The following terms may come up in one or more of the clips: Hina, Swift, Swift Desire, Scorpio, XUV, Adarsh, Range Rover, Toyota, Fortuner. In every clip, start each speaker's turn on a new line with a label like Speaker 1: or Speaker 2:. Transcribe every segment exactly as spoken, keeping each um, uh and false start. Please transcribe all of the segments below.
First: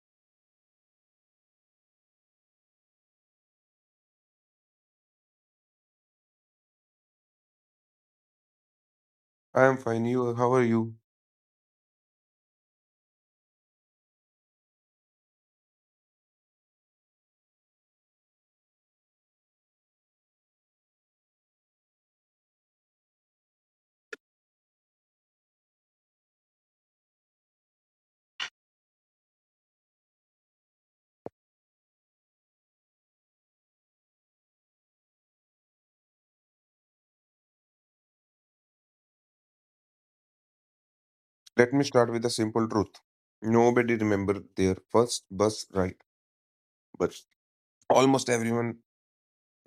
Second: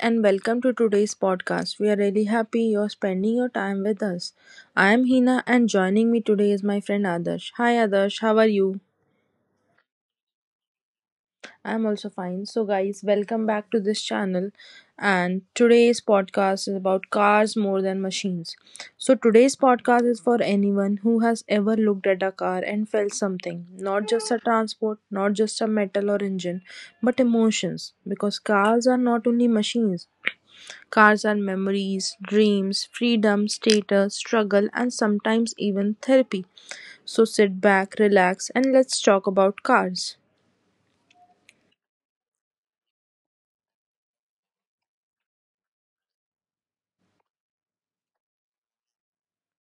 Speaker 1: and welcome to today's podcast. We are really happy you're spending your time with us. I am Hina, and joining me today is my friend Adarsh. Hi, Adarsh, how are you?
Speaker 2: I am fine. You, how are you?
Speaker 1: I'm also fine. So, guys, welcome back to this channel. And today's podcast is about cars more than machines. So, today's podcast is for anyone who has ever looked at a car and felt something, not just a transport, not just a metal or engine, but emotions. Because cars are not only machines. Cars are memories, dreams, freedom, status, struggle, and sometimes even therapy. So sit back, relax, and let's talk about cars.
Speaker 2: Let me start with a simple truth. Nobody remember their first bus ride, but almost everyone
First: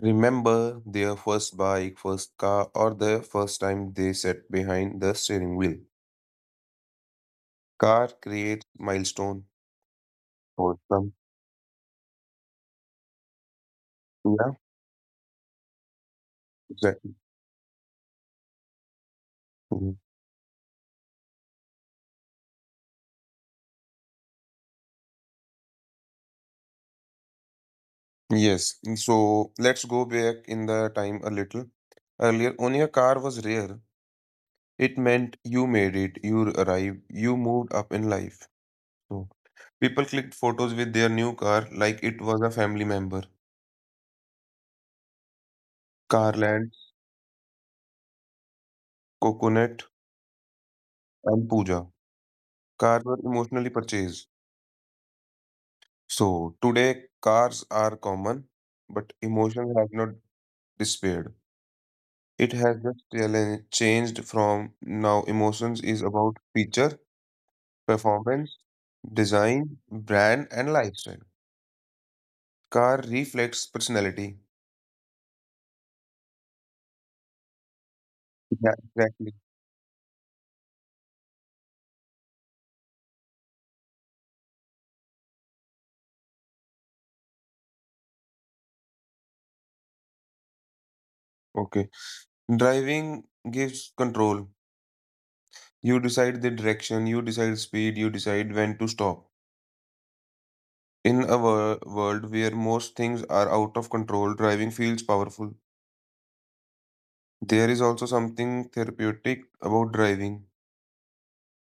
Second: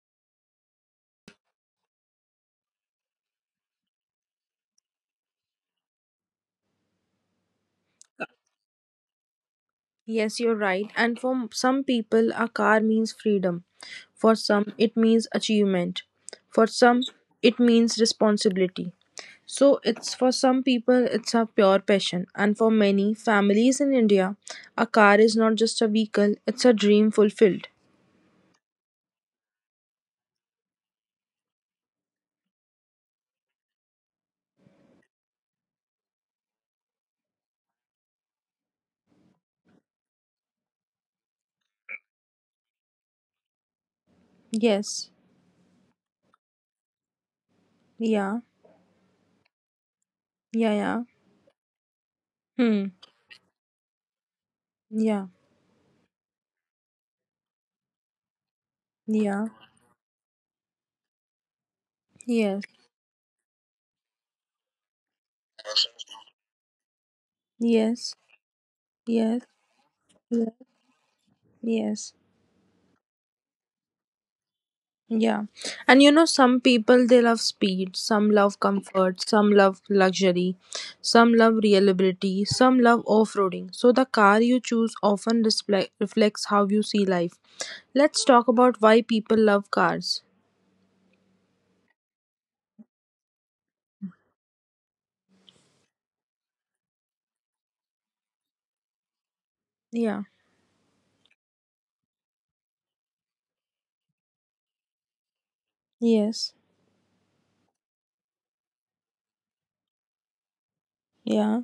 Speaker 2: remember their first bike, first car, or the first time they sat behind the steering wheel. Car creates milestone
Speaker 1: Yes, you're
Speaker 2: for
Speaker 1: right.
Speaker 2: some.
Speaker 1: And for some people, a car means freedom. For
Speaker 2: Yeah,
Speaker 1: some, it means achievement. For some,
Speaker 2: exactly.
Speaker 1: it means responsibility. So
Speaker 2: Mhm.
Speaker 1: it's for some people it's a pure passion, and for many families in India a car is not just a vehicle, it's a dream fulfilled.
Speaker 2: Yes. So let's go back in the time a little. Earlier, owning a car was rare. It meant you made it, you arrived, you moved up in life. So, people clicked photos with their new car like it was a family member.
Speaker 1: Yes.
Speaker 2: Carland,
Speaker 1: Yeah.
Speaker 2: Coconut,
Speaker 1: Yeah, yeah.
Speaker 2: and Pooja.
Speaker 1: Hmm.
Speaker 2: Cars were emotionally purchased.
Speaker 1: Yeah,
Speaker 2: So today, cars are common, but
Speaker 1: yeah,
Speaker 2: emotion has not disappeared. It
Speaker 1: yes,
Speaker 2: has just challenge- changed from now. Emotions is about feature,
Speaker 1: yes,
Speaker 2: performance,
Speaker 1: yes,
Speaker 2: design, brand,
Speaker 1: yeah,
Speaker 2: and lifestyle.
Speaker 1: yes,
Speaker 2: Car reflects personality.
Speaker 1: yeah. And you know, some people they love speed, some love
Speaker 2: Yeah,
Speaker 1: comfort,
Speaker 2: exactly.
Speaker 1: some love luxury, some love reliability, some love off roading. So, the car you choose often display- reflects how you see life. Let's talk about why people love cars.
Speaker 2: Okay. Driving gives control. You decide the direction, you decide speed, you decide when to stop.
Speaker 1: Yeah,
Speaker 2: In a wor- world where most things are out of control, driving feels powerful.
Speaker 1: yes,
Speaker 2: There is also something therapeutic about driving.
Speaker 1: yeah,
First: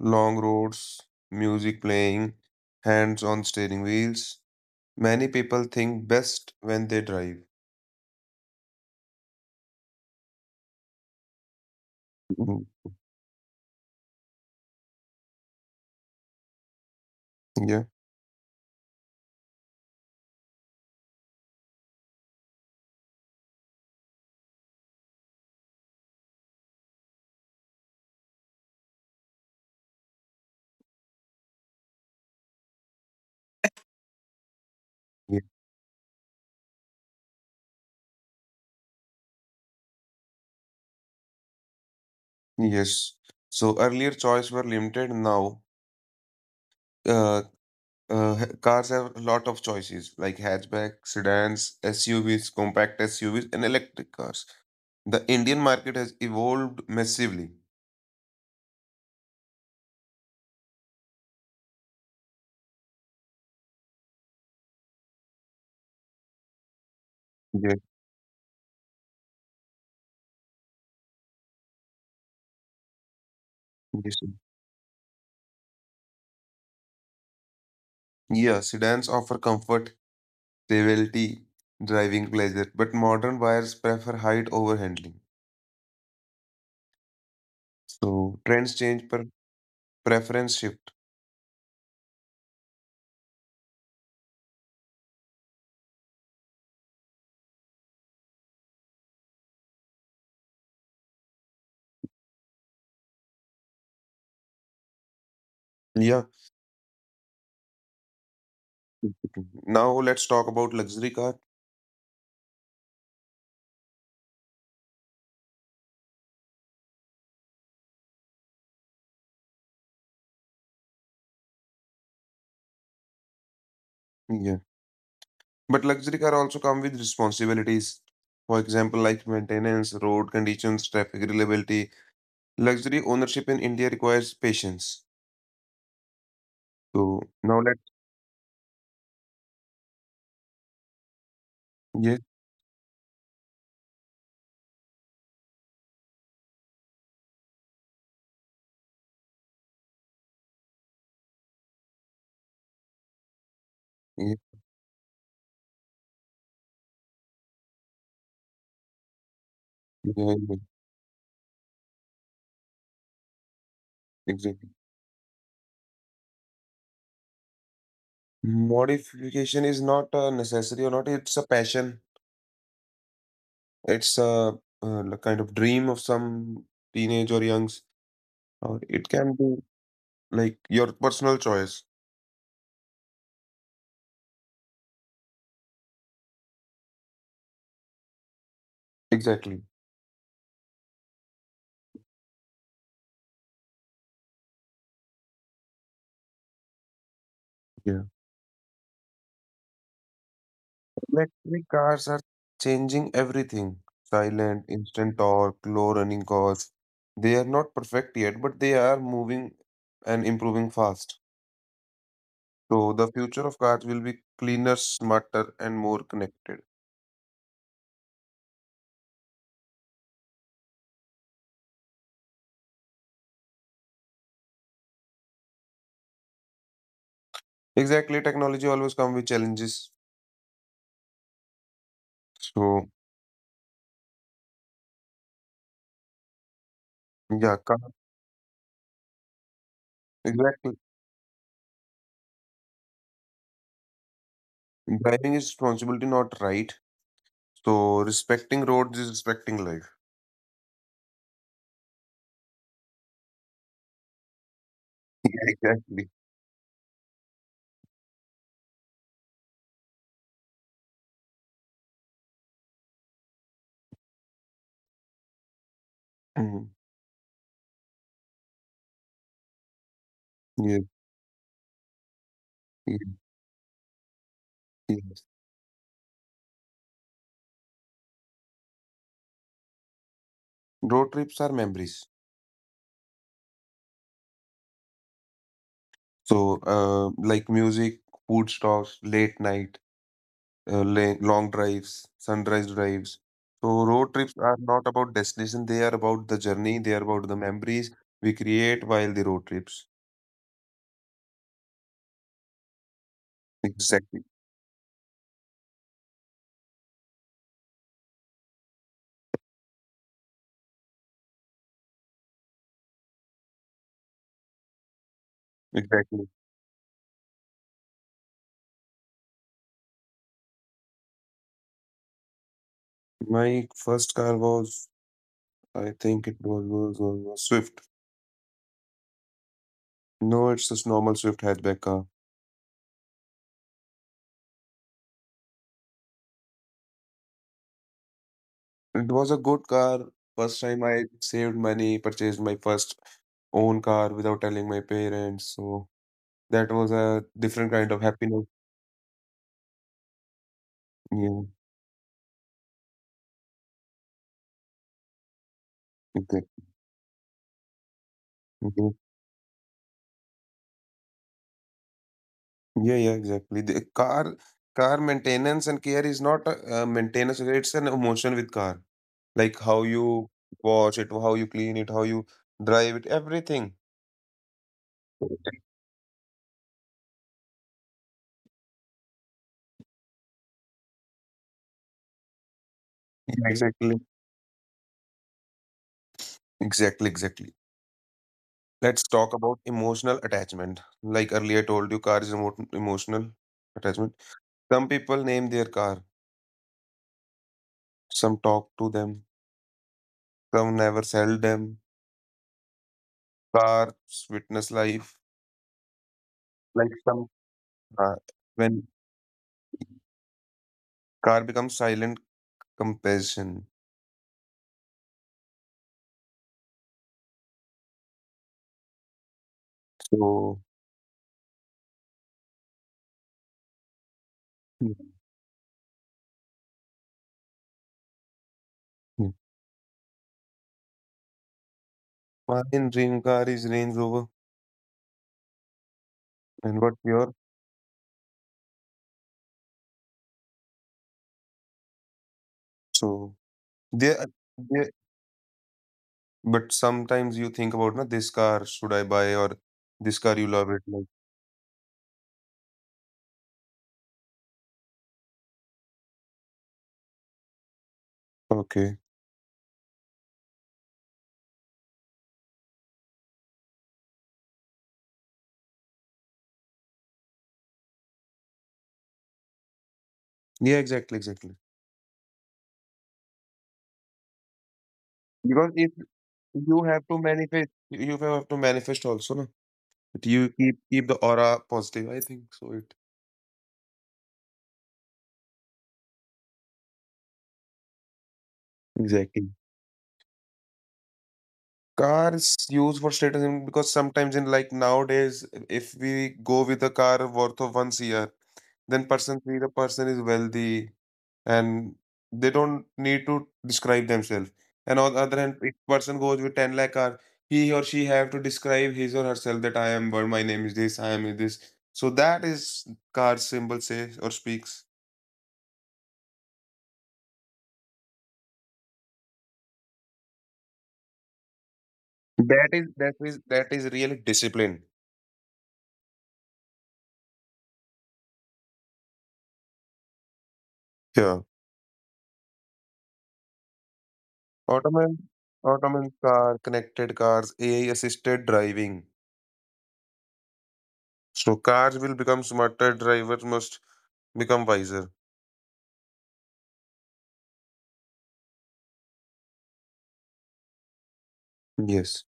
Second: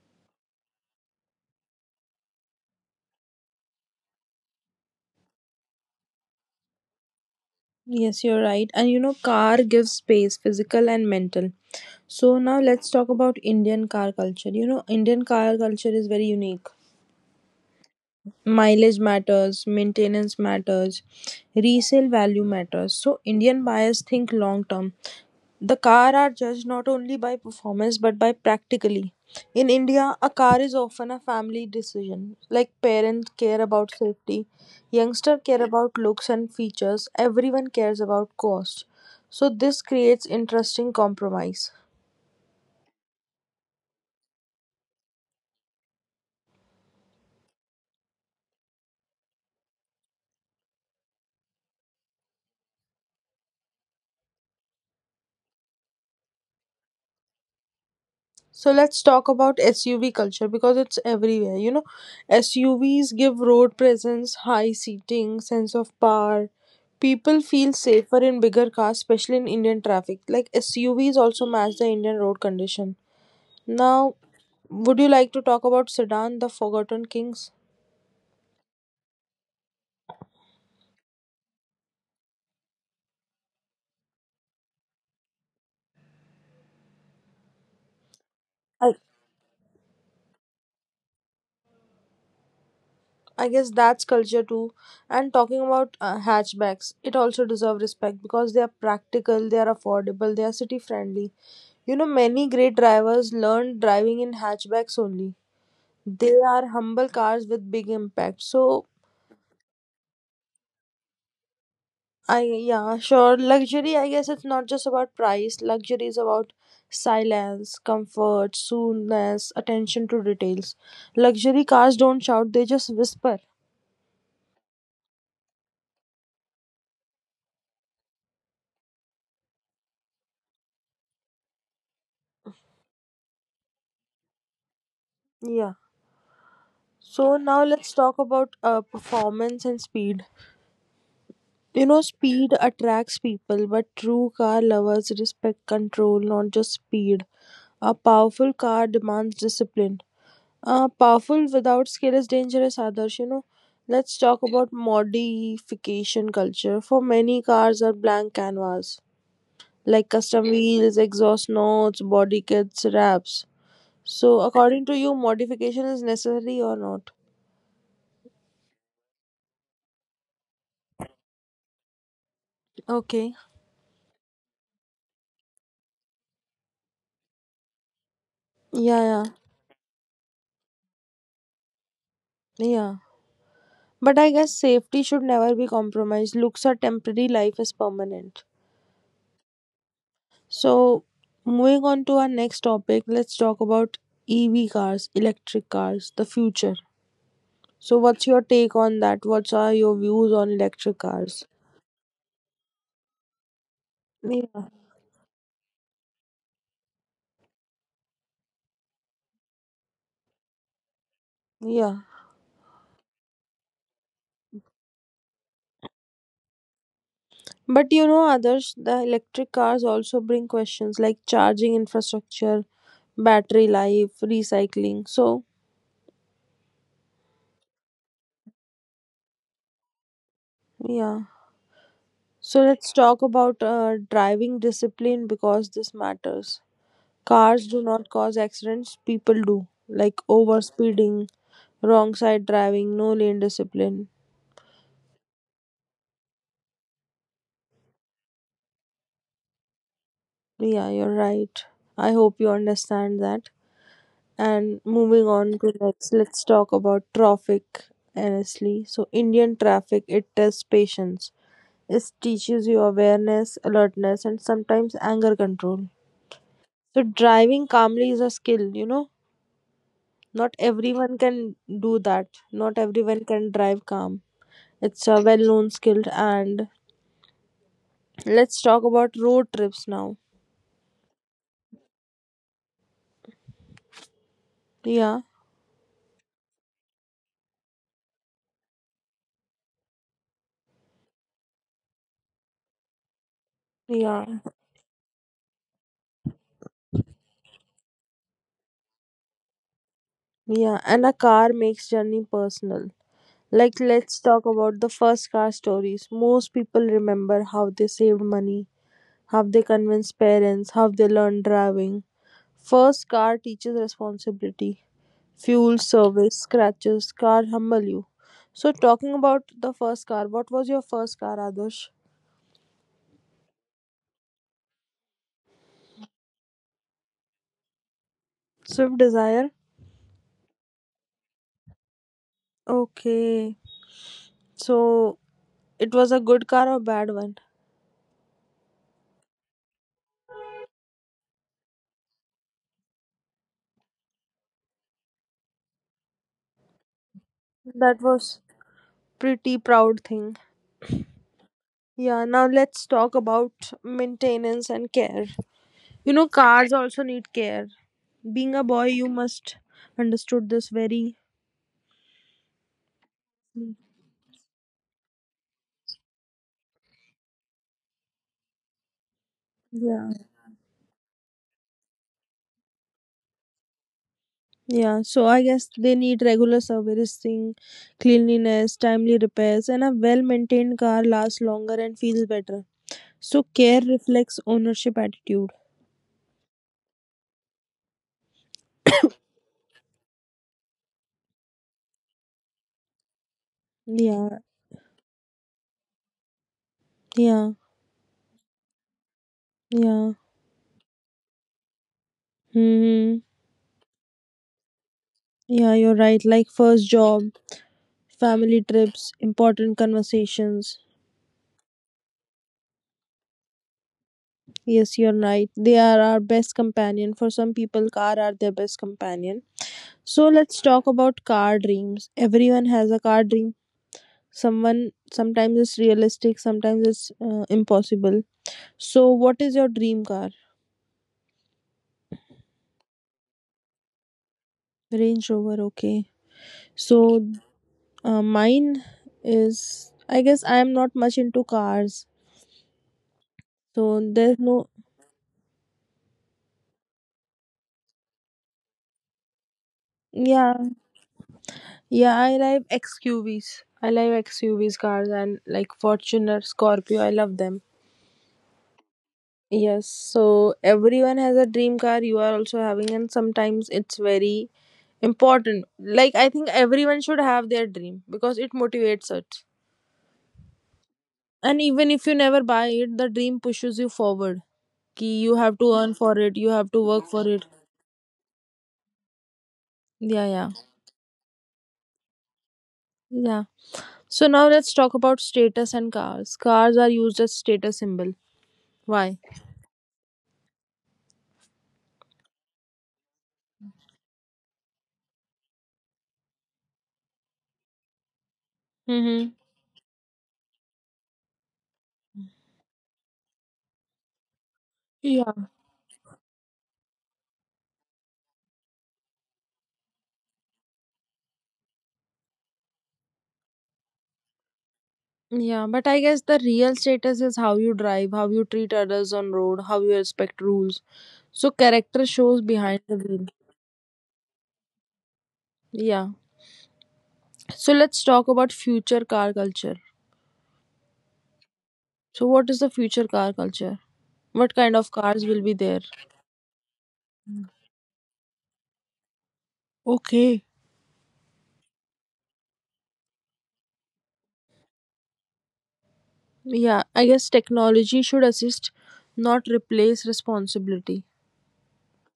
Speaker 2: Long roads, music playing, hands on steering wheels. Many people think best when they drive.
Speaker 1: yes, you're right. And you know, car gives space, physical and mental. So now
Speaker 2: Mm,
Speaker 1: let's talk about Indian car culture. You know, Indian car culture is very unique.
Speaker 2: yeah.
Speaker 1: Mileage matters, maintenance matters, resale value matters. So Indian buyers think long term. The car are judged not only by performance but by practically. In India, a car is often a family decision. Like parents care about safety,
Speaker 2: Yeah.
Speaker 1: youngster care about looks and features, everyone cares about cost. So this creates interesting compromise.
Speaker 2: Yes. So earlier choice were limited. Now, uh, Uh, ha- cars have a lot of choices like hatchback, sedans, S U Vs, compact S U Vs, and electric cars. The Indian market has evolved massively.
Speaker 1: So let's talk about S U V culture because it's everywhere. You know, S U Vs give road presence, high seating, sense of power. People feel
Speaker 2: Yeah,
Speaker 1: safer in bigger cars, especially in Indian traffic. Like S U Vs also match the Indian road condition.
Speaker 2: yes,
Speaker 1: Now,
Speaker 2: sir.
Speaker 1: would you like to talk about sedan, the forgotten kings?
Speaker 2: Yeah, sedans offer comfort, stability, driving pleasure, but modern buyers prefer height over handling. So trends
Speaker 1: I.
Speaker 2: change per preference shift.
Speaker 1: I guess that's culture too. And talking about uh, hatchbacks, it also deserves respect because they are practical, they are affordable, they are city friendly. You know, many great drivers learned driving in hatchbacks only.
Speaker 2: Yeah.
Speaker 1: They are humble cars with big impact. So,
Speaker 2: Now let's talk about luxury car.
Speaker 1: I yeah, sure. Luxury, I guess it's not just about price. Luxury is about silence, comfort, soothness, attention to details. Luxury cars don't shout, they just whisper.
Speaker 2: Yeah. But luxury car also come with responsibilities. For example, like maintenance, road conditions, traffic reliability. Luxury ownership in India requires patience.
Speaker 1: Yeah.
Speaker 2: So
Speaker 1: So
Speaker 2: now
Speaker 1: now
Speaker 2: let,
Speaker 1: let's talk about uh, performance and speed. You know,
Speaker 2: yes,
Speaker 1: speed attracts people, but true car lovers respect control, not just speed. A powerful car demands discipline. Uh, powerful without skill is dangerous, Adarsh. You know, let's
Speaker 2: yes,
Speaker 1: talk about modification culture. For many, cars are blank canvas,
Speaker 2: yeah,
Speaker 1: like
Speaker 2: yeah,
Speaker 1: custom wheels, exhaust notes, body kits, wraps. So,
Speaker 2: exactly.
Speaker 1: according to you, modification is necessary or not?
Speaker 2: Modification is not a necessity or not. It's a passion.
Speaker 1: Okay.
Speaker 2: It's a, uh like kind of dream of some teenage or youngs. Or
Speaker 1: Yeah,
Speaker 2: it
Speaker 1: yeah.
Speaker 2: can be like your personal choice.
Speaker 1: Yeah. But I guess safety should never be compromised. Looks are temporary, life is permanent.
Speaker 2: Exactly.
Speaker 1: So, moving on to our next topic, let's talk about E V cars, electric cars, the future.
Speaker 2: Yeah.
Speaker 1: So, what's your take on that? What are your views on electric cars?
Speaker 2: Electric cars are changing everything. Silent,
Speaker 1: Yeah.
Speaker 2: instant torque, low running costs. They are not perfect yet, but they are moving and improving fast.
Speaker 1: Yeah.
Speaker 2: So the future of cars will be cleaner, smarter, and more connected.
Speaker 1: But you know, others, the electric cars also bring questions like charging infrastructure, battery life, recycling. So,
Speaker 2: Exactly, technology always comes with challenges.
Speaker 1: yeah. So
Speaker 2: So
Speaker 1: let's talk about uh, driving discipline because this matters.
Speaker 2: yeah,
Speaker 1: Cars
Speaker 2: car,
Speaker 1: do not cause accidents, people do, like
Speaker 2: exactly.
Speaker 1: overspeeding, wrong side driving, no lane discipline.
Speaker 2: Driving is responsibility, not right. So respecting roads is respecting life.
Speaker 1: Yeah, you're right. I hope you understand that. And moving
Speaker 2: Yeah,
Speaker 1: on to
Speaker 2: exactly.
Speaker 1: next, let's talk about traffic. Honestly, so Indian traffic it tests patience. It teaches you awareness, alertness, and sometimes anger control.
Speaker 2: Mhm.
Speaker 1: So driving calmly is a skill, you know. Not
Speaker 2: Yes,
Speaker 1: everyone can do that. Not
Speaker 2: yes,
Speaker 1: everyone can drive calm. It's
Speaker 2: yes.
Speaker 1: a well known skill. And let's talk about road trips now.
Speaker 2: Road trips are memories.
Speaker 1: Yeah,
Speaker 2: So, uh, like music, food stops, late night, uh, la long drives, sunrise drives. So, road trips
Speaker 1: yeah,
Speaker 2: are not about destination, they are about the journey, they are about the memories we create while the road trips.
Speaker 1: yeah. And a car makes journey personal. Like, let's
Speaker 2: Exactly,
Speaker 1: talk about the first car stories. Most people remember how they saved money, how they convinced parents, how they learned driving. First car teaches responsibility. Fuel,
Speaker 2: exactly.
Speaker 1: service, scratches, car humble you. So, talking about the first car, what was your first car, Adarsh?
Speaker 2: My first car was, I think it was, was, was, was Swift.
Speaker 1: Swift Desire.
Speaker 2: No, it's just normal Swift hatchback car.
Speaker 1: Okay. So, it was a good car or bad one?
Speaker 2: It was a good car. First time I saved money, purchased my first own car without telling my parents. So that was a different kind of
Speaker 1: That
Speaker 2: happiness.
Speaker 1: was pretty proud thing.
Speaker 2: Yeah.
Speaker 1: Yeah, now let's talk about maintenance and care. You know,
Speaker 2: Okay.
Speaker 1: cars also need care. Being a
Speaker 2: Okay.
Speaker 1: boy, you must understood this very.
Speaker 2: Yeah, yeah, exactly. The car car maintenance and care is not a, a maintenance, it's an emotion with car. Like how
Speaker 1: Yeah.
Speaker 2: you wash it, how you clean it, how you drive it, everything.
Speaker 1: Yeah,
Speaker 2: Yeah,
Speaker 1: so I guess they need regular servicing, cleanliness, timely repairs, and a well maintained car lasts longer and feels better. So care
Speaker 2: exactly.
Speaker 1: reflects ownership attitude.
Speaker 2: Exactly, exactly. Let's talk about emotional attachment. Like earlier I told you, car is emo emotional attachment.
Speaker 1: Yeah,
Speaker 2: Some people name their car,
Speaker 1: yeah,
Speaker 2: some talk to them,
Speaker 1: yeah.
Speaker 2: some never sell them.
Speaker 1: Hmm.
Speaker 2: Cars witness life
Speaker 1: Yeah, you're right. Like
Speaker 2: like
Speaker 1: first
Speaker 2: some,
Speaker 1: job,
Speaker 2: uh,
Speaker 1: family
Speaker 2: when
Speaker 1: trips, important conversations.
Speaker 2: car becomes silent comparison.
Speaker 1: Yes, you're right. They are our best companion. For some people, car are their best companion. So
Speaker 2: So
Speaker 1: let's talk about car dreams. Everyone has a car dream,
Speaker 2: hmm.
Speaker 1: someone sometimes it's realistic, sometimes it's uh, impossible. So
Speaker 2: Hmm.
Speaker 1: what is your dream car?
Speaker 2: Mine dream car is Range Rover,
Speaker 1: Range Rover, okay.
Speaker 2: and what
Speaker 1: So
Speaker 2: your,
Speaker 1: uh, mine is, I guess I am not much into cars,
Speaker 2: so
Speaker 1: so
Speaker 2: they
Speaker 1: there's no.
Speaker 2: they. But sometimes you think about na this car should I buy or this car you
Speaker 1: Yeah,
Speaker 2: love it, like
Speaker 1: yeah, I like XQVs. I like XQVs cars, and like Fortuner, Scorpio, I love them.
Speaker 2: okay,
Speaker 1: Yes, so everyone has a dream car, you are also having, and sometimes it's very important. Like I think everyone should have their dream because it motivates us.
Speaker 2: yeah, exactly, exactly,
Speaker 1: And even if you never buy it, the dream pushes you forward. Ki you have
Speaker 2: because
Speaker 1: to
Speaker 2: if
Speaker 1: earn for it, you have
Speaker 2: you
Speaker 1: to
Speaker 2: have
Speaker 1: work
Speaker 2: to
Speaker 1: for it.
Speaker 2: manifest you have to manifest also, no, but
Speaker 1: Yeah,
Speaker 2: you
Speaker 1: yeah.
Speaker 2: keep keep the aura positive, I think so it,
Speaker 1: Yeah. So now let's talk about status and cars. Cars are used as status symbol. Why?
Speaker 2: exactly. Car is used for status, in- because sometimes in like nowadays, if we go with a car worth of one year, then
Speaker 1: Mm-hmm.
Speaker 2: person see the person is wealthy and they don't need to describe themselves. And on the other
Speaker 1: Yeah.
Speaker 2: hand, if person goes with ten lakh car, he or she have to describe his or herself that I am what, my name is this, I am this. So that is car symbol says or speaks.
Speaker 1: Yeah, but I guess the real status is how you drive, how you treat others on road, how you respect rules. So character shows
Speaker 2: That is
Speaker 1: behind the
Speaker 2: that
Speaker 1: wheel.
Speaker 2: is that is real discipline.
Speaker 1: Yeah. So let's talk about future car culture.
Speaker 2: Yeah.
Speaker 1: So, what is the future car culture? What kind of
Speaker 2: Autonomous,
Speaker 1: cars will be there?
Speaker 2: autonomous car, connected cars, A I assisted driving.
Speaker 1: Okay.
Speaker 2: So cars will become smarter, drivers must become wiser.
Speaker 1: Yeah, I guess technology should assist, not replace responsibility.
Speaker 2: Yes.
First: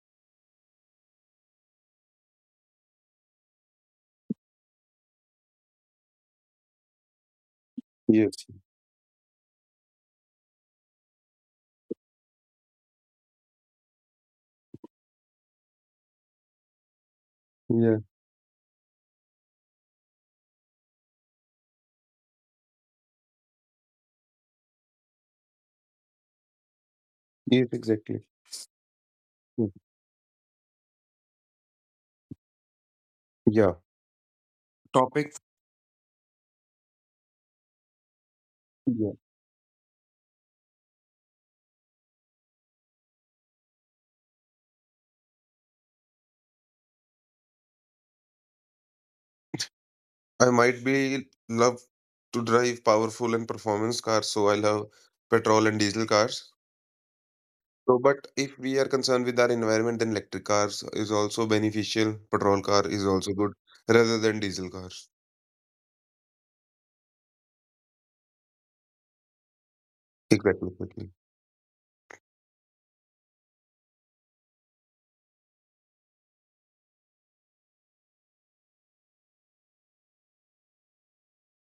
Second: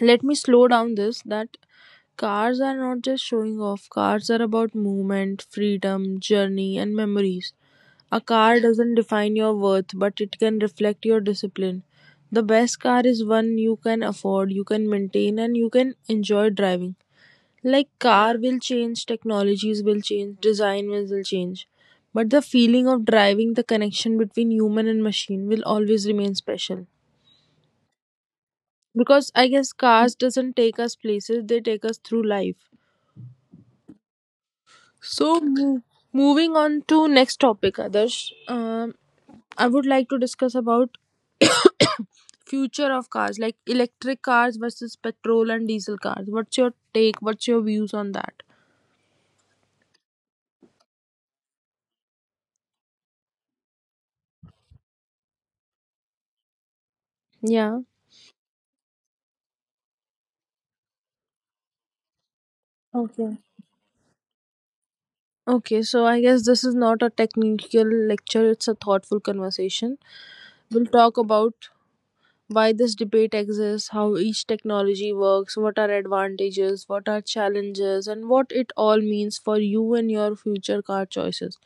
Speaker 1: Let me slow down this that cars are not just showing off, cars are about movement, freedom, journey, and memories. A
Speaker 2: Yes.
Speaker 1: car doesn't define your worth, but it can reflect your discipline. The best car is one you can afford, you can maintain, and you can enjoy driving. Like
Speaker 2: Yeah.
Speaker 1: car will change, technologies will change, design will will change. But the feeling of driving, the connection between human and machine, will always remain special.
Speaker 2: Yes, exactly.
Speaker 1: Because I
Speaker 2: Mm.
Speaker 1: guess cars doesn't take us places, they take us through life.
Speaker 2: Yeah. Topic.
Speaker 1: So mo- moving on to next topic, Adarsh. Um,
Speaker 2: Yeah.
Speaker 1: I would like to discuss about future of cars, like electric cars versus petrol and diesel cars. What's your take? What's your views on that?
Speaker 2: I might be love to drive powerful and performance cars, so I love petrol and diesel cars.
Speaker 1: Yeah.
Speaker 2: So, but if we are concerned with our environment, then electric cars is also beneficial. Petrol car is also
Speaker 1: Okay.
Speaker 2: good, rather than diesel cars.
Speaker 1: Okay, so I guess this is not a technical lecture, it's a thoughtful conversation.
Speaker 2: Exactly,
Speaker 1: We'll
Speaker 2: exactly.
Speaker 1: talk about why this debate exists, how each technology works, what are advantages, what are challenges, and what it all means for you and your future car choices.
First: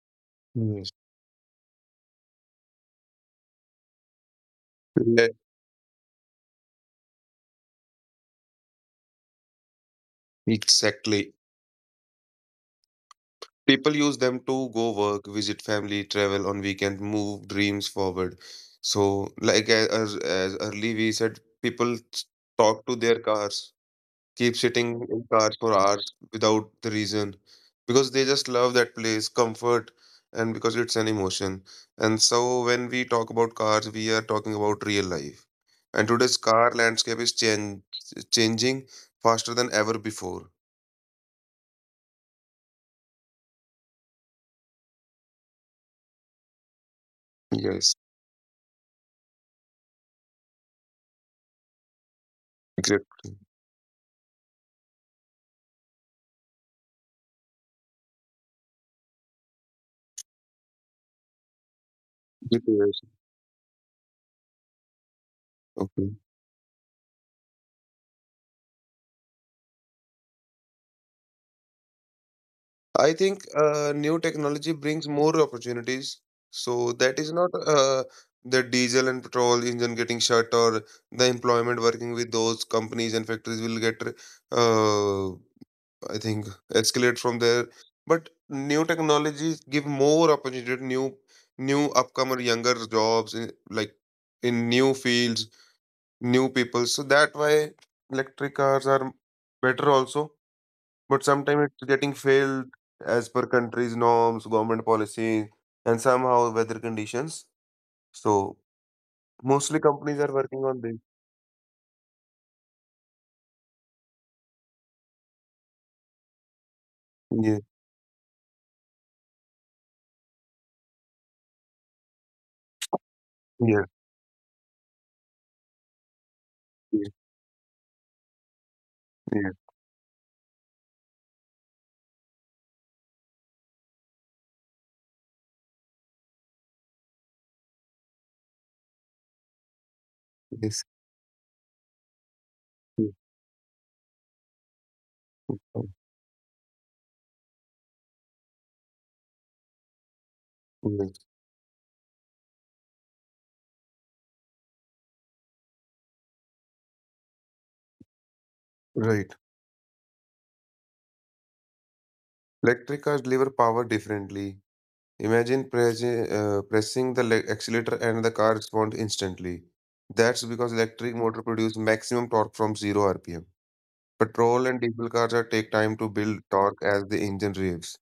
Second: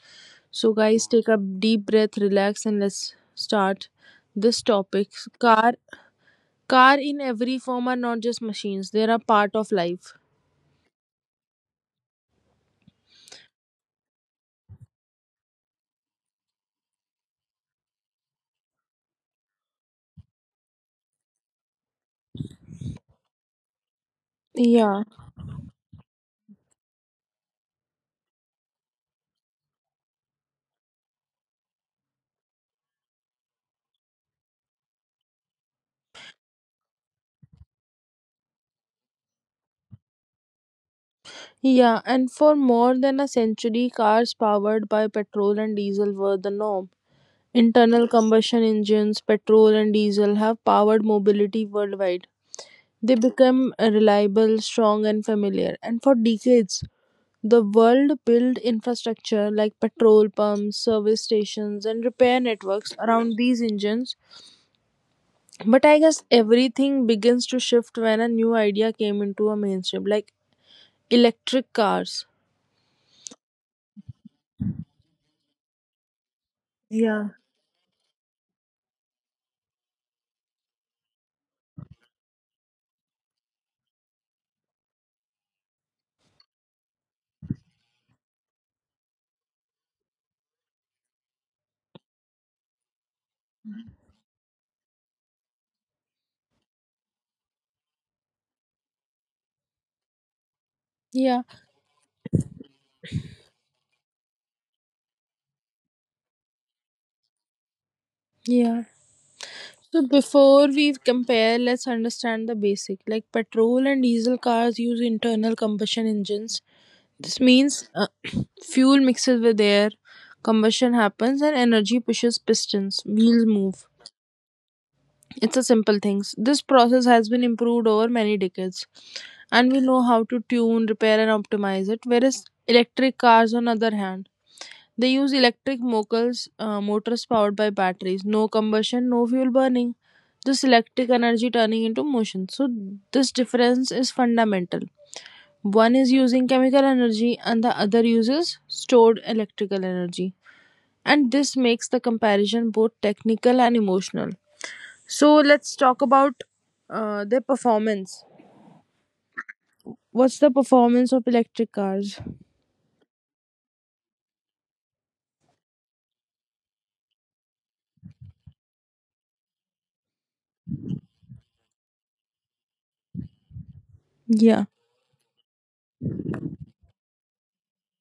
Speaker 1: So,
Speaker 2: Yes.
Speaker 1: guys, take a deep breath, relax, and let's start this topic. Car, car in every form are not just machines; they are a part of life.
Speaker 2: Exactly. People use them to go work, visit family, travel on weekend, move dreams forward. So, like as, as as early we said, people s- talk to their cars, keep sitting
Speaker 1: Yeah.
Speaker 2: in cars for hours without the reason, because they just love that place, comfort, and because it's an emotion. And so, when we talk about cars, we are talking about real life. And today's car landscape is change, changing faster than ever before.
Speaker 1: Yeah, and for more than a century, cars powered by petrol and diesel were the norm.
Speaker 2: Yes,
Speaker 1: Internal combustion engines, petrol and diesel, have powered mobility worldwide. They
Speaker 2: exactly.
Speaker 1: become reliable, strong, and familiar. And for decades, the world built infrastructure like petrol pumps, service stations, and repair networks around these engines. But I
Speaker 2: Okay.
Speaker 1: guess everything begins to shift when a new idea came into a mainstream, like electric cars.
Speaker 2: I think, uh, new technology brings more opportunities. So that is not, uh, the diesel and petrol engine getting shut or the employment working with those companies and factories will get, uh, I think, escalate from there. But new technologies give more opportunity, to new, new upcomer younger jobs in, like in new fields, new people. So that why electric cars are better also. But
Speaker 1: Yeah,
Speaker 2: sometimes it's getting failed as per country's norms, government policy, and somehow weather conditions. So
Speaker 1: yeah.
Speaker 2: mostly
Speaker 1: So
Speaker 2: companies are working
Speaker 1: before
Speaker 2: on
Speaker 1: we
Speaker 2: this.
Speaker 1: compare, let's understand the basic. Like petrol and diesel cars use internal combustion engines. This
Speaker 2: Yeah,
Speaker 1: means uh, fuel mixes with air, combustion happens, and energy pushes pistons. Wheels
Speaker 2: yeah,
Speaker 1: move. It's a simple thing. This process
Speaker 2: yeah,
Speaker 1: has been improved over many decades,
Speaker 2: yeah,
Speaker 1: and we know how to tune, repair, and optimize it. Whereas electric cars, on other hand, they use electric motors, uh, motors powered by batteries. No combustion, no fuel burning, just
Speaker 2: yes,
Speaker 1: electric energy turning into motion. So,
Speaker 2: yes,
Speaker 1: this difference is fundamental.
Speaker 2: oh,
Speaker 1: One is using chemical energy, and the other uses stored electrical energy.
Speaker 2: yes.
Speaker 1: And this makes the comparison both technical and emotional. So, let's talk about uh, their performance.
Speaker 2: Right.
Speaker 1: What's the performance of electric cars?
Speaker 2: Electric cars deliver power differently. Imagine pressing, uh, pressing the le- accelerator, and the car responds instantly. That's because electric motor produce maximum torque from zero R P M.
Speaker 1: Yeah.
Speaker 2: Petrol and diesel cars are take time to build torque as the engine revs.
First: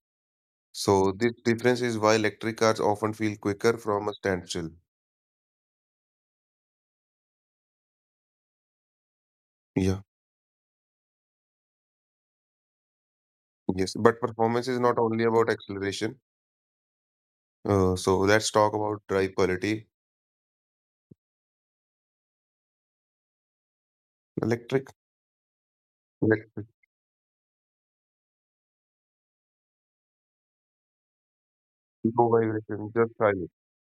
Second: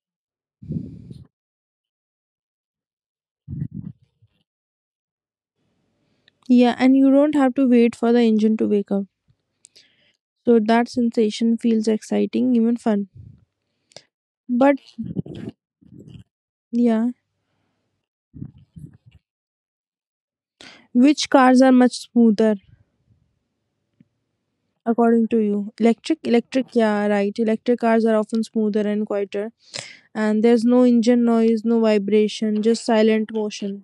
Speaker 2: So this difference is why electric cars often feel quicker from a standstill.
Speaker 1: Yeah, and you don't have to wait for the engine to wake up.
Speaker 2: Yeah,
Speaker 1: So that sensation feels exciting, even fun.
Speaker 2: yes. But performance is
Speaker 1: But
Speaker 2: not only about acceleration.
Speaker 1: yeah,
Speaker 2: Uh, so let's talk about drive quality.
Speaker 1: which cars are much smoother
Speaker 2: Electric,
Speaker 1: according to you? Electric,
Speaker 2: electric,
Speaker 1: electric, yeah, right. Electric cars are often smoother and quieter, and there's no engine noise, no
Speaker 2: no
Speaker 1: vibration, just
Speaker 2: vibration, just
Speaker 1: silent
Speaker 2: silence.
Speaker 1: motion.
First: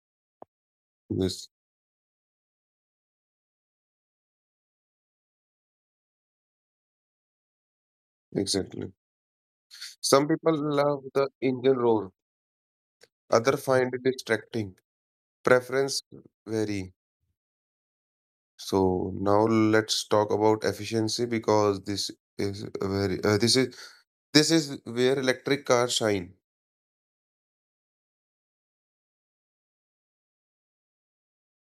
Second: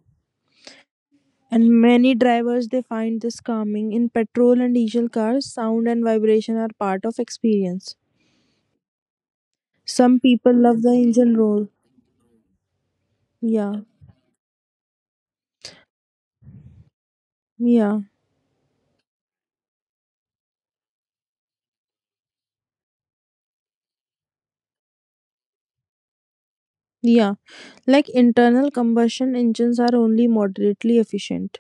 Speaker 2: Yes,
Speaker 1: And many drivers they find this calming. In petrol and diesel cars, sound and vibration are part of experience.
Speaker 2: exactly.
Speaker 1: Some
Speaker 2: Some
Speaker 1: people
Speaker 2: people
Speaker 1: love the
Speaker 2: love the
Speaker 1: engine roar.
Speaker 2: engine roar, others
Speaker 1: Yeah,
Speaker 2: find it distracting. Preference vary.
Speaker 1: yeah.
Speaker 2: So now let's talk about efficiency because this is a very uh, this is this is where electric cars shine.
Speaker 1: Yeah, like internal combustion engines are only moderately efficient.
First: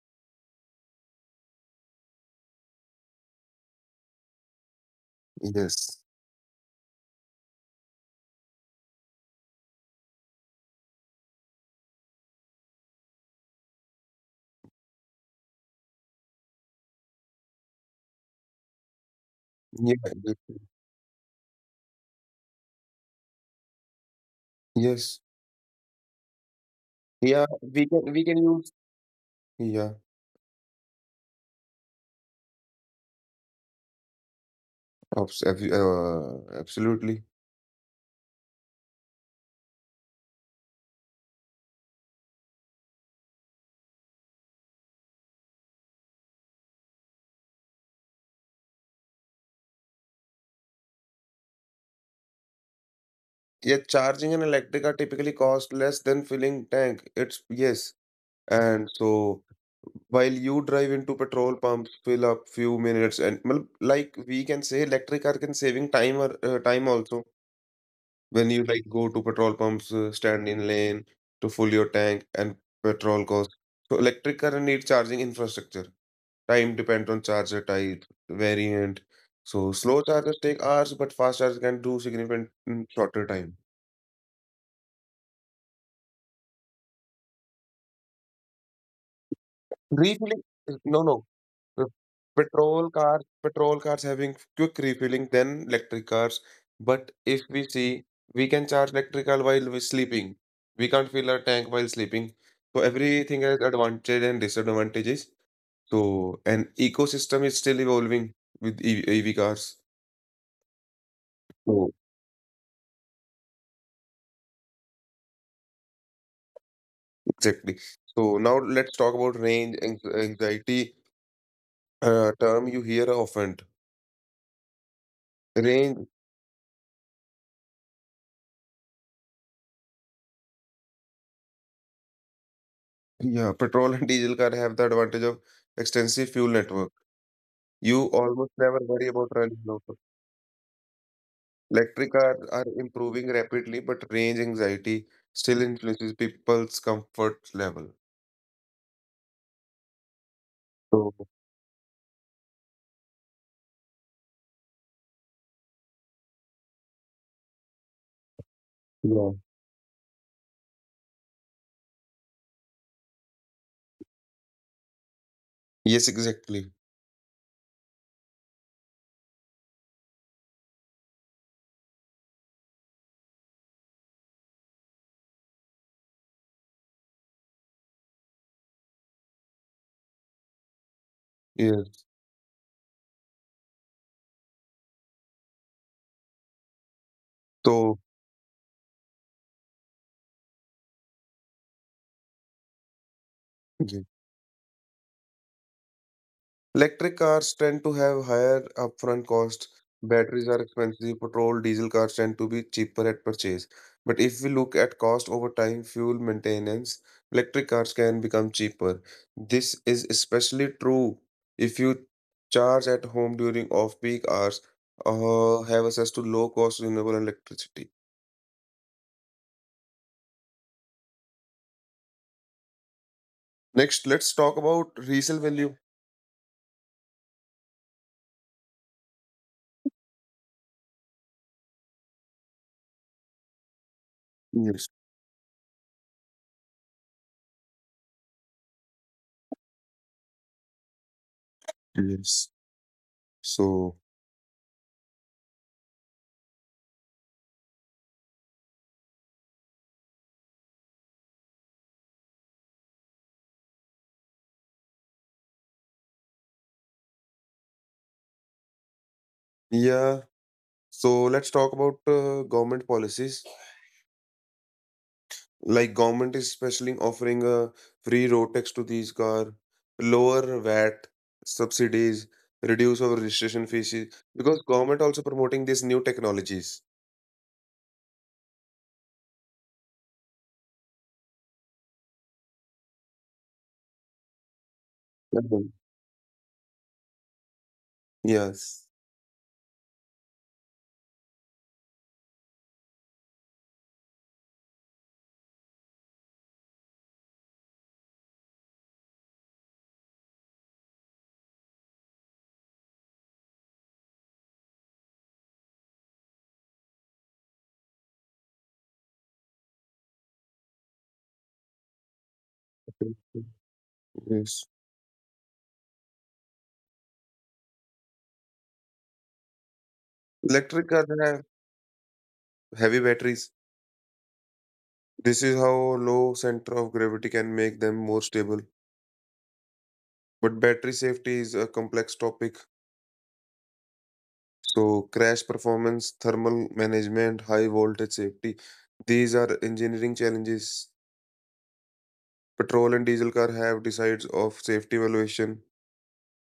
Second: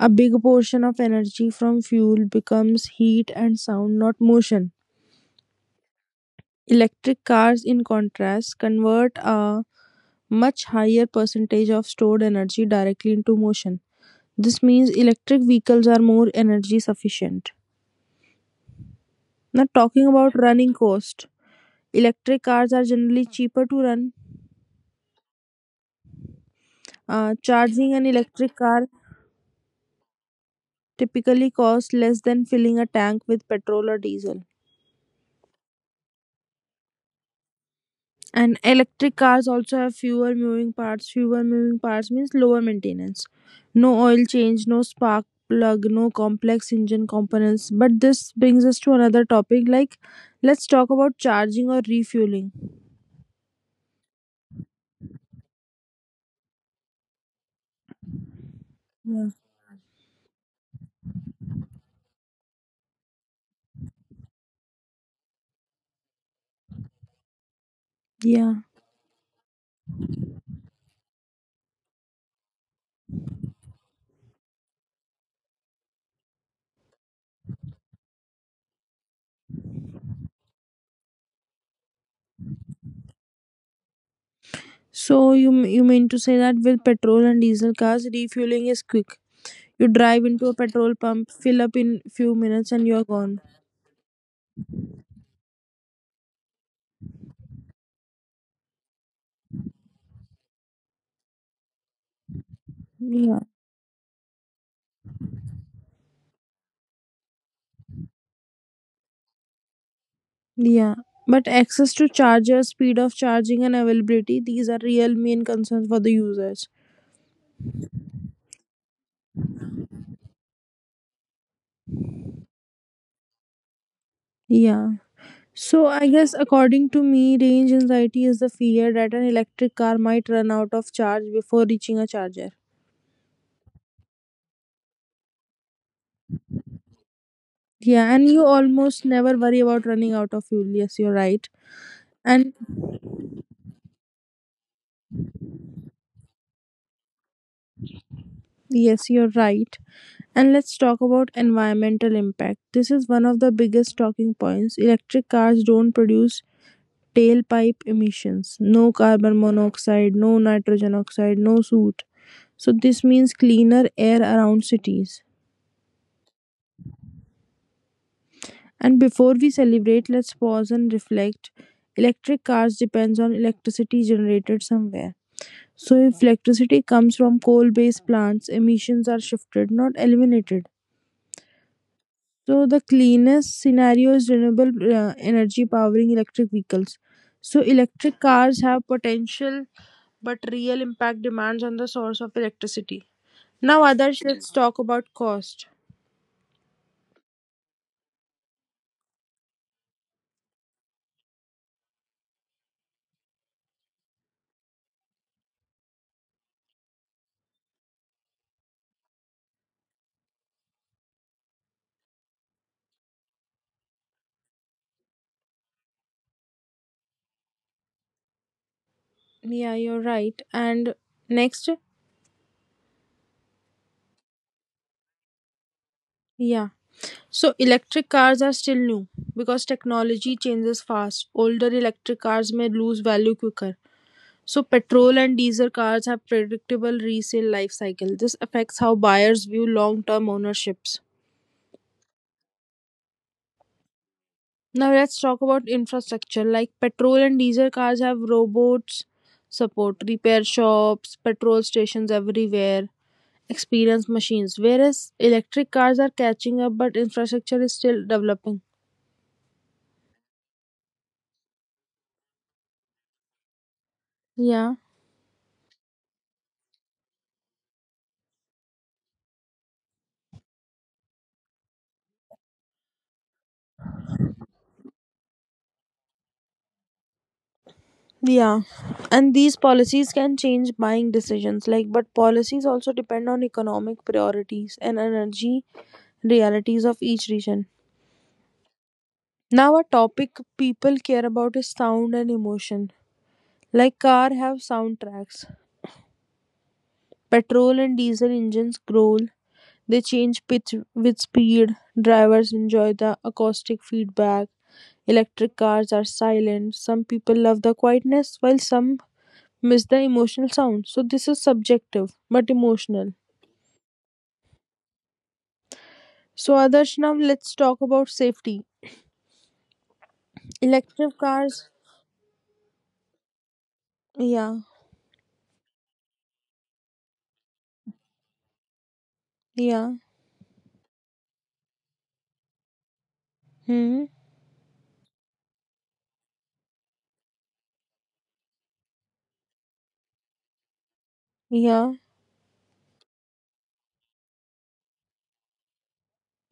Speaker 1: A big portion of energy from fuel becomes heat and sound, not motion.
Speaker 2: Yes.
Speaker 1: Electric cars, in contrast, convert a much higher percentage of stored energy directly into motion. This means electric vehicles are more energy sufficient. Now,
Speaker 2: Yeah.
Speaker 1: talking about running cost, electric cars are generally cheaper to run.
Speaker 2: Yes.
Speaker 1: Uh,
Speaker 2: Yeah, we
Speaker 1: charging
Speaker 2: can
Speaker 1: an
Speaker 2: we can
Speaker 1: electric
Speaker 2: use,
Speaker 1: car
Speaker 2: yeah,
Speaker 1: typically cost less than filling a tank with petrol or diesel.
Speaker 2: abs- ab- uh, absolutely.
Speaker 1: And electric cars also have fewer moving parts. Fewer moving parts means lower maintenance. No oil change, no spark plug, no complex engine components. But this brings us to another topic, like let's talk about charging or refueling.
Speaker 2: Yeah, charging an electric are typically cost less than filling tank. It's yes. And
Speaker 1: Yeah.
Speaker 2: so while you drive into petrol pumps, fill up few minutes and well, like we can say electric car can saving time or, uh, time also when
Speaker 1: Yeah.
Speaker 2: you like go to petrol pumps, uh, stand in lane to fill your tank and petrol cost. So electric car need charging infrastructure. Time depends on charger type, variant. So slow chargers take hours, but fast chargers can do significant in shorter time.
Speaker 1: So you m- you mean to say that with petrol and diesel cars, refueling is quick. You drive
Speaker 2: Refilling?
Speaker 1: into a petrol
Speaker 2: No, no.
Speaker 1: pump, fill up
Speaker 2: Uh,
Speaker 1: in few minutes, and
Speaker 2: Petrol
Speaker 1: you're
Speaker 2: cars,
Speaker 1: gone.
Speaker 2: petrol cars having quick refilling than electric cars. But if we see, we can charge electric car while we're sleeping. We can't fill our tank while sleeping. So
Speaker 1: Yeah.
Speaker 2: everything has advantage and disadvantages. So an ecosystem is still evolving with E V cars.
Speaker 1: Yeah, but access to charger, speed of charging, and availability, these are real main concerns for the users.
Speaker 2: Exactly. So now let's talk about range anx- anxiety, uh, term you hear often.
Speaker 1: Yeah. So
Speaker 2: Range,
Speaker 1: I guess according to me, range anxiety is the fear that an electric car might run out of charge before reaching a charger.
Speaker 2: yeah. Petrol and diesel car have the advantage of extensive fuel network. You
Speaker 1: Yeah, and you
Speaker 2: almost never
Speaker 1: almost
Speaker 2: worry about
Speaker 1: never worry
Speaker 2: running out.
Speaker 1: about running out of fuel. Yes, you're right.
Speaker 2: Electric cars
Speaker 1: And
Speaker 2: are improving rapidly, but range anxiety still influences people's comfort level.
Speaker 1: yes, you're right. And let's talk
Speaker 2: So,
Speaker 1: about environmental impact. This is one of the biggest talking points. Electric cars don't produce tailpipe emissions, no
Speaker 2: yeah.
Speaker 1: carbon monoxide, no nitrogen oxide, no soot, so this means cleaner air around cities.
Speaker 2: Yes, exactly.
Speaker 1: And before we celebrate, let's pause and reflect. Electric cars depends on electricity generated somewhere, so if electricity comes from coal based plants, emissions are shifted, not eliminated.
Speaker 2: Yes.
Speaker 1: So the cleanest scenario is renewable uh, energy powering electric vehicles. So
Speaker 2: So,
Speaker 1: electric cars have potential, but real impact demands on the source of electricity. Now,
Speaker 2: yeah.
Speaker 1: others, let's talk about cost.
Speaker 2: Electric cars tend to have higher upfront costs. Batteries are expensive. Petrol, diesel cars tend to be cheaper at purchase. But if we look at cost over time, fuel maintenance, electric cars can become cheaper. This is especially true if you charge at home during off-peak hours or have access to low-cost renewable electricity.
Speaker 1: Yeah, you're right. And next,
Speaker 2: Next, let's talk about resale value.
Speaker 1: yeah. So electric cars are still new because technology changes fast. Older electric cars may lose value quicker. So
Speaker 2: Yes,
Speaker 1: petrol and diesel cars have predictable resale life cycle. This affects how buyers view long-term ownerships.
Speaker 2: yes. So,
Speaker 1: Now let's talk about infrastructure. Like petrol and diesel cars have robots support, repair shops, petrol stations everywhere, experience machines. Whereas electric cars are catching up, but infrastructure is still developing.
Speaker 2: yeah, so let's talk about, uh, government policies.
Speaker 1: Yeah.
Speaker 2: Like government is especially offering a free road tax to these car, lower vat subsidies, reduce our registration fees, because government also promoting these new technologies.
Speaker 1: Yeah. And these policies can change buying decisions. Like, but policies also depend on economic priorities and energy
Speaker 2: Mhm.
Speaker 1: realities of each region.
Speaker 2: Yes,
Speaker 1: Now, a topic people care about is sound and emotion. Like, car have soundtracks. Petrol and diesel engines growl, they change pitch with speed, drivers enjoy the acoustic feedback, electric cars are silent, some people love the quietness while some miss the emotional sound. So this is subjective but emotional.
Speaker 2: yes.
Speaker 1: So Adarsh, now let's talk about safety.
Speaker 2: Electric cars
Speaker 1: Electric
Speaker 2: have
Speaker 1: cars,
Speaker 2: heavy batteries,
Speaker 1: yeah,
Speaker 2: this is how low center of gravity can make them more stable,
Speaker 1: yeah,
Speaker 2: but battery safety is a complex topic.
Speaker 1: hmm,
Speaker 2: So crash performance, thermal management, high voltage safety, these are engineering challenges.
Speaker 1: yeah,
Speaker 2: Petrol and diesel car have decides of safety evaluation.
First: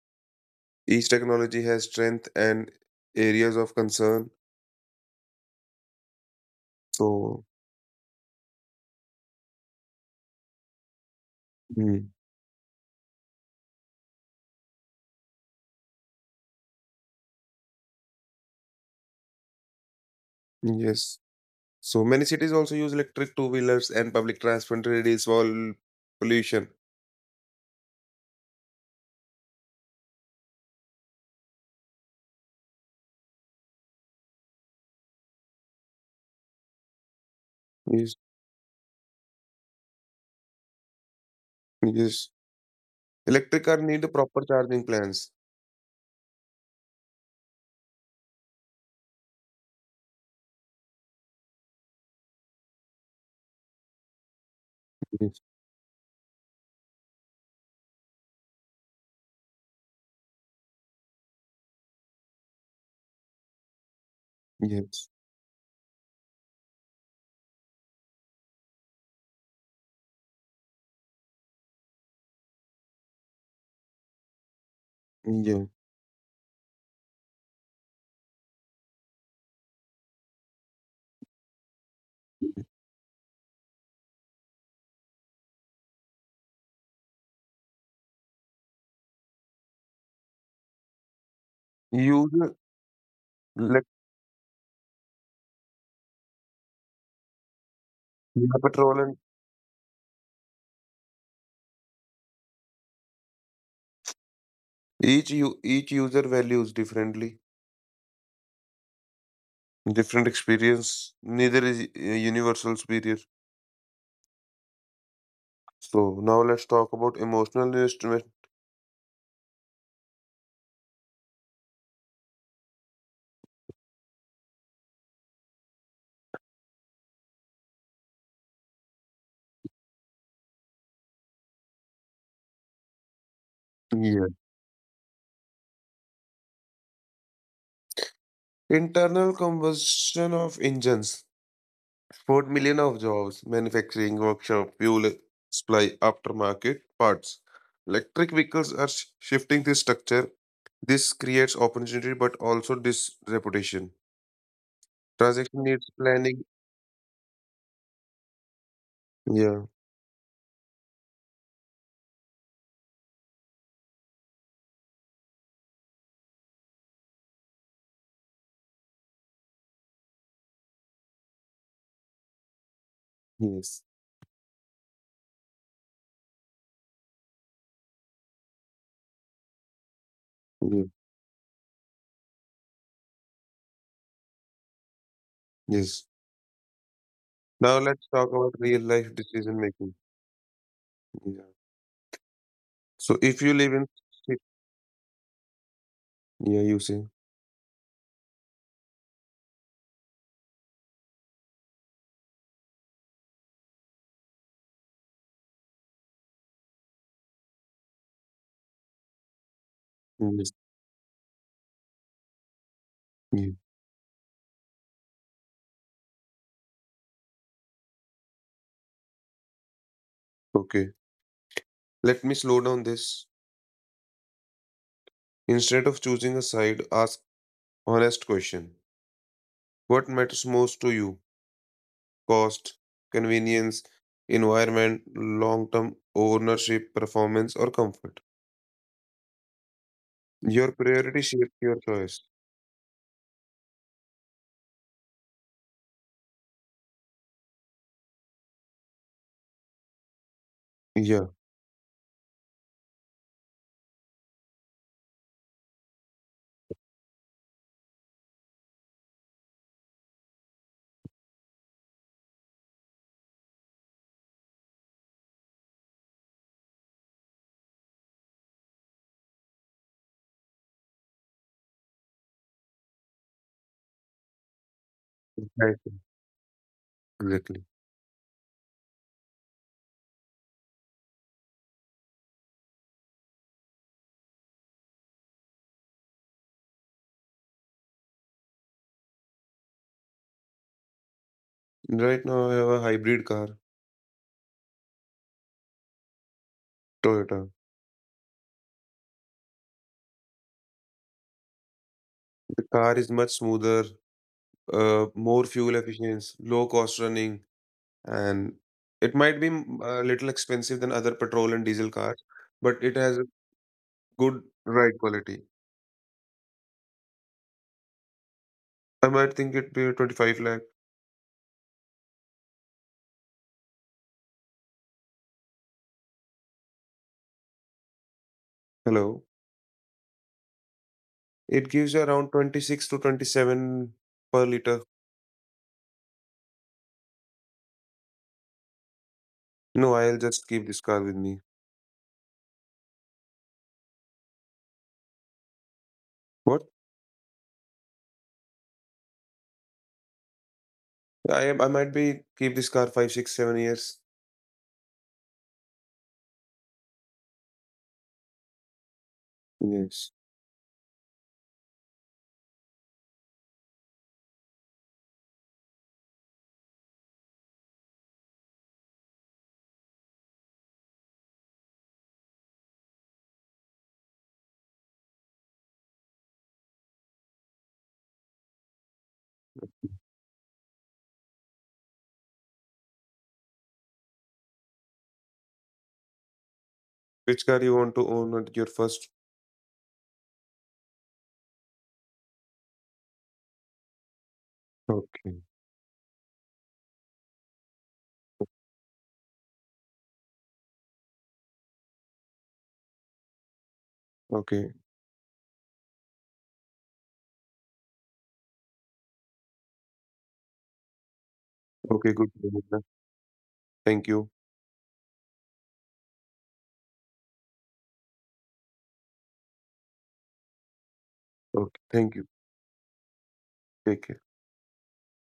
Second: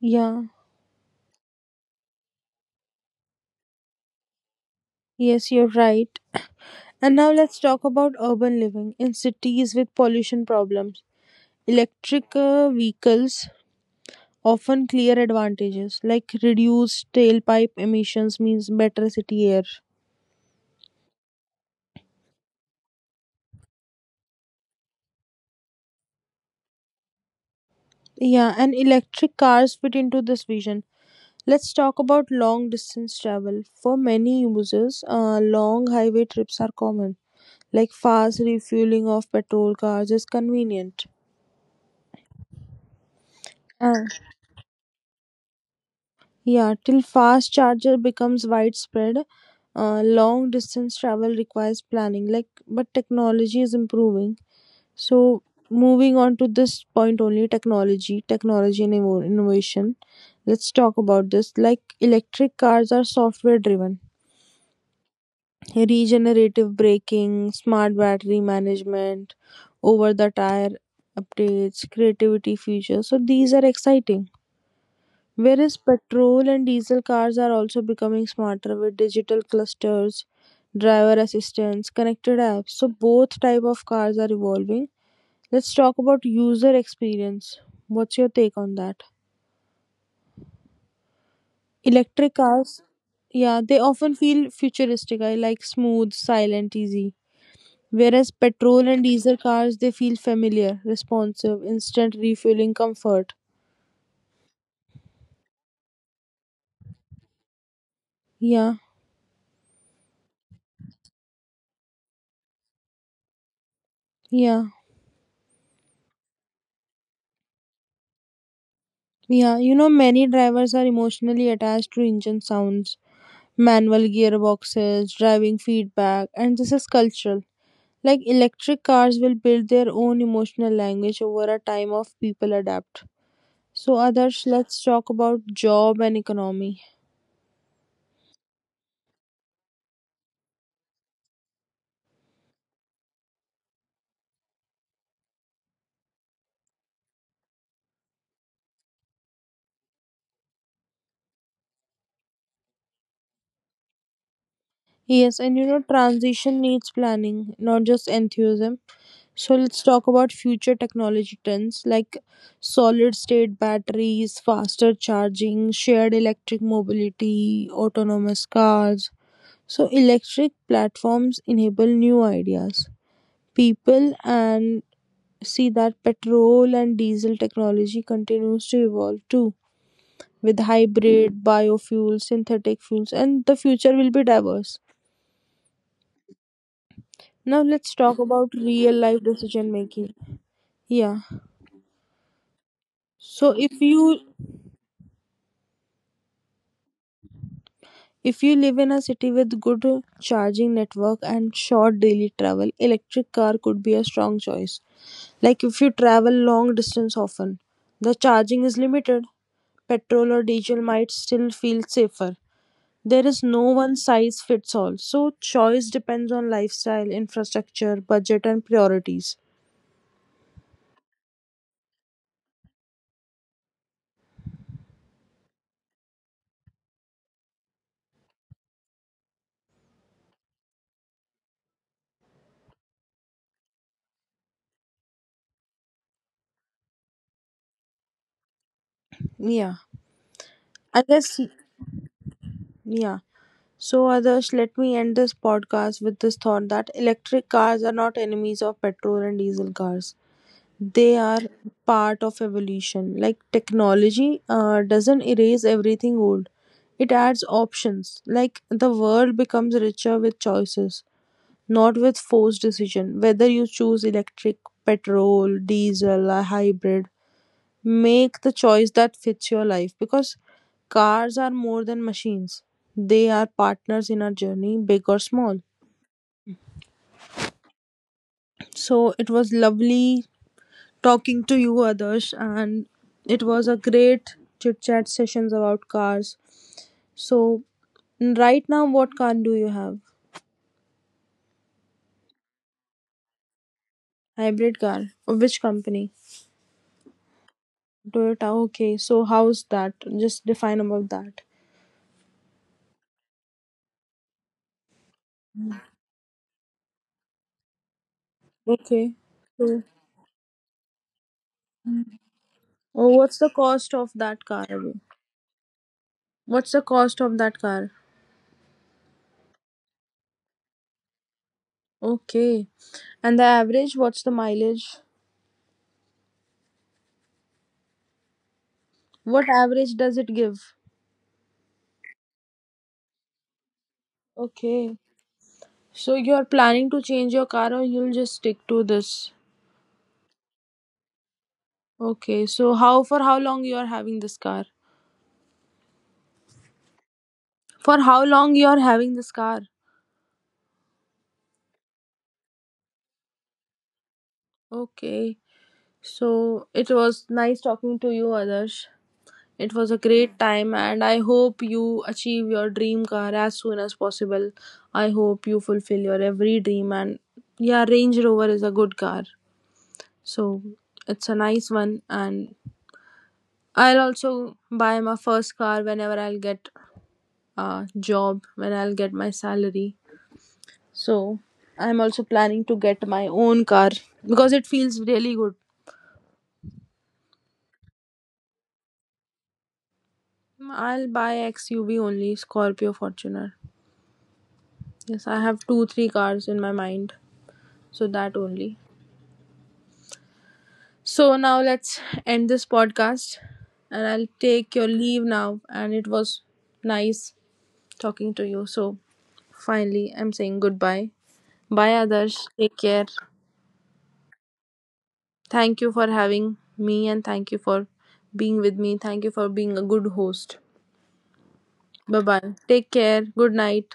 Speaker 1: yeah,
Speaker 2: Each technology has strength and areas of concern.
Speaker 1: yes, you're right. And now
Speaker 2: So,
Speaker 1: let's talk about urban living in cities with pollution problems.
Speaker 2: hmm,
Speaker 1: Electric uh, vehicles often clear advantages like reduced tailpipe emissions means better city air.
Speaker 2: yes. So many cities also use electric two-wheelers and public transport to reduce vol- pollution.
Speaker 1: Yeah, and electric cars fit into this vision. Let's talk about long distance travel. For many users, uh, long highway trips are common. Like
Speaker 2: Yes,
Speaker 1: fast refueling of petrol cars is convenient.
Speaker 2: yes. Electric car need
Speaker 1: Uh,
Speaker 2: the proper charging plans.
Speaker 1: yeah, till fast charger becomes widespread, uh, long distance travel requires planning. Like, but technology is improving.
Speaker 2: Yes,
Speaker 1: So, moving on to this point only, technology, technology and inno- innovation. Let's talk about this. Like electric cars are software driven,
Speaker 2: yes,
Speaker 1: regenerative braking, smart battery management, over the tire updates, creativity features. So, these are exciting.
Speaker 2: yeah.
Speaker 1: Whereas petrol and diesel cars are also becoming smarter with digital clusters, driver assistance, connected apps. So both type of cars are evolving. Let's talk about user experience. What's your take on that? Electric
Speaker 2: User,
Speaker 1: cars, yeah, they
Speaker 2: like,
Speaker 1: often feel futuristic. I like smooth, silent, easy. Whereas
Speaker 2: yeah,
Speaker 1: petrol
Speaker 2: petrol
Speaker 1: and
Speaker 2: and
Speaker 1: diesel cars, they feel familiar, responsive, instant refueling comfort.
Speaker 2: each u- each user values differently,
Speaker 1: Yeah,
Speaker 2: different experience. Neither is, uh, universal superior.
Speaker 1: yeah,
Speaker 2: So now let's talk about emotional investment.
Speaker 1: yeah. You know, many drivers are emotionally attached to engine sounds, manual gearboxes, driving feedback, and this is cultural. Like electric cars will build their own emotional language over a time of people adapt. So,
Speaker 2: Yeah.
Speaker 1: Adarsh, let's talk about job and economy.
Speaker 2: Internal combustion of engines, four million of jobs, manufacturing, workshop, fuel supply, aftermarket, parts. Electric vehicles are sh- shifting this structure. This creates opportunity but also disreputation.
Speaker 1: Yes, and
Speaker 2: Transaction
Speaker 1: you know,
Speaker 2: needs planning.
Speaker 1: transition needs planning, not just enthusiasm. So,
Speaker 2: Yeah,
Speaker 1: let's talk about future technology trends like solid state batteries, faster charging, shared electric mobility, autonomous cars. So, electric platforms enable new ideas.
Speaker 2: yes,
Speaker 1: People and see that petrol and diesel technology continues to evolve too, with
Speaker 2: yeah,
Speaker 1: hybrid, biofuels, synthetic fuels, and the future will be diverse.
Speaker 2: yes.
Speaker 1: Now
Speaker 2: Now
Speaker 1: let's
Speaker 2: let's
Speaker 1: talk
Speaker 2: talk
Speaker 1: about
Speaker 2: about real
Speaker 1: real
Speaker 2: life
Speaker 1: life
Speaker 2: decision
Speaker 1: decision
Speaker 2: making.
Speaker 1: making. Yeah.
Speaker 2: Yeah. So if
Speaker 1: So
Speaker 2: you live
Speaker 1: if
Speaker 2: in,
Speaker 1: you
Speaker 2: yeah, you say,
Speaker 1: if you live in a city with good charging network and short daily travel, electric car could be a strong choice. Like if you travel long distance often, the charging is limited. Petrol or
Speaker 2: yes,
Speaker 1: diesel might still feel safer. There is
Speaker 2: yeah,
Speaker 1: no one size fits all. So choice depends on lifestyle, infrastructure, budget and priorities.
Speaker 2: okay. Let me slow down this. Instead of choosing a side, ask honest question. What matters most to you? Cost, convenience, environment, long-term ownership, performance, or comfort?
Speaker 1: Yeah.
Speaker 2: Your
Speaker 1: I
Speaker 2: priority
Speaker 1: guess,
Speaker 2: shapes your choice.
Speaker 1: yeah. So, others, let me end this podcast with this thought that electric cars are not enemies of petrol and diesel cars. They
Speaker 2: Yeah,
Speaker 1: are part of evolution. Like technology uh, doesn't erase everything old, it adds options. Like the world becomes richer with choices, not with forced decision. Whether you choose electric, petrol, diesel, a hybrid, make the choice that fits your life, because cars are more than machines. They are partners in our journey, big or small.
Speaker 2: exactly. Exactly.
Speaker 1: So it was lovely talking to you, Adarsh, and it was a great chit chat sessions about cars. So right now, what car do you have?
Speaker 2: Right now, I have a hybrid car,
Speaker 1: Hybrid car. Which company?
Speaker 2: Toyota.
Speaker 1: Toyota. Okay. So how's that? Just define about that.
Speaker 2: The car is much smoother, uh, more fuel efficient, low cost running, and it might be, mm,
Speaker 1: Okay.
Speaker 2: a little
Speaker 1: So,
Speaker 2: expensive than other petrol and diesel cars, but it has
Speaker 1: oh, what's the
Speaker 2: good
Speaker 1: cost
Speaker 2: ride
Speaker 1: of that
Speaker 2: quality.
Speaker 1: car? What's the cost of that car?
Speaker 2: I might think it be twenty-five lakh.
Speaker 1: Okay. And the average, what's the mileage?
Speaker 2: Hello.
Speaker 1: What average does it
Speaker 2: It gives you
Speaker 1: give?
Speaker 2: around twenty-six to twenty-seven per liter.
Speaker 1: Okay. So you're planning to change your car or you'll just
Speaker 2: No, I'll
Speaker 1: stick to
Speaker 2: just keep this
Speaker 1: this?
Speaker 2: car with me.
Speaker 1: Okay. So how for how long you are having this car?
Speaker 2: What?
Speaker 1: For how long you are having this car?
Speaker 2: I am. I might be keep this car five, six, seven years.
Speaker 1: Okay. So it was nice talking to you,
Speaker 2: Yes.
Speaker 1: Adarsh. It was a great time and I hope you achieve your dream car as soon as possible. I hope you fulfill your every dream and yeah, Range Rover is a good car. So it's a nice one, and I'll also buy my first car whenever I'll get a job, when I'll get my salary. So I'm also planning to get my own car because it feels really good.
Speaker 2: Which car you want to own at your first?
Speaker 1: I'll buy X U V only, Scorpio Fortuner.
Speaker 2: Okay.
Speaker 1: Yes, I have two, three cars in my mind, so that only. So now let's end this
Speaker 2: Okay.
Speaker 1: podcast and I'll take your leave now. And it was nice talking to you. So finally, I'm saying
Speaker 2: Okay. Good.
Speaker 1: goodbye. Bye, Adarsh.
Speaker 2: Thank
Speaker 1: Take
Speaker 2: you.
Speaker 1: care. Thank you for having me and thank you for being with me. Thank you for being a good
Speaker 2: Okay.
Speaker 1: host.
Speaker 2: Thank you.
Speaker 1: Bye bye.
Speaker 2: Take
Speaker 1: Take
Speaker 2: care.
Speaker 1: care. Good night.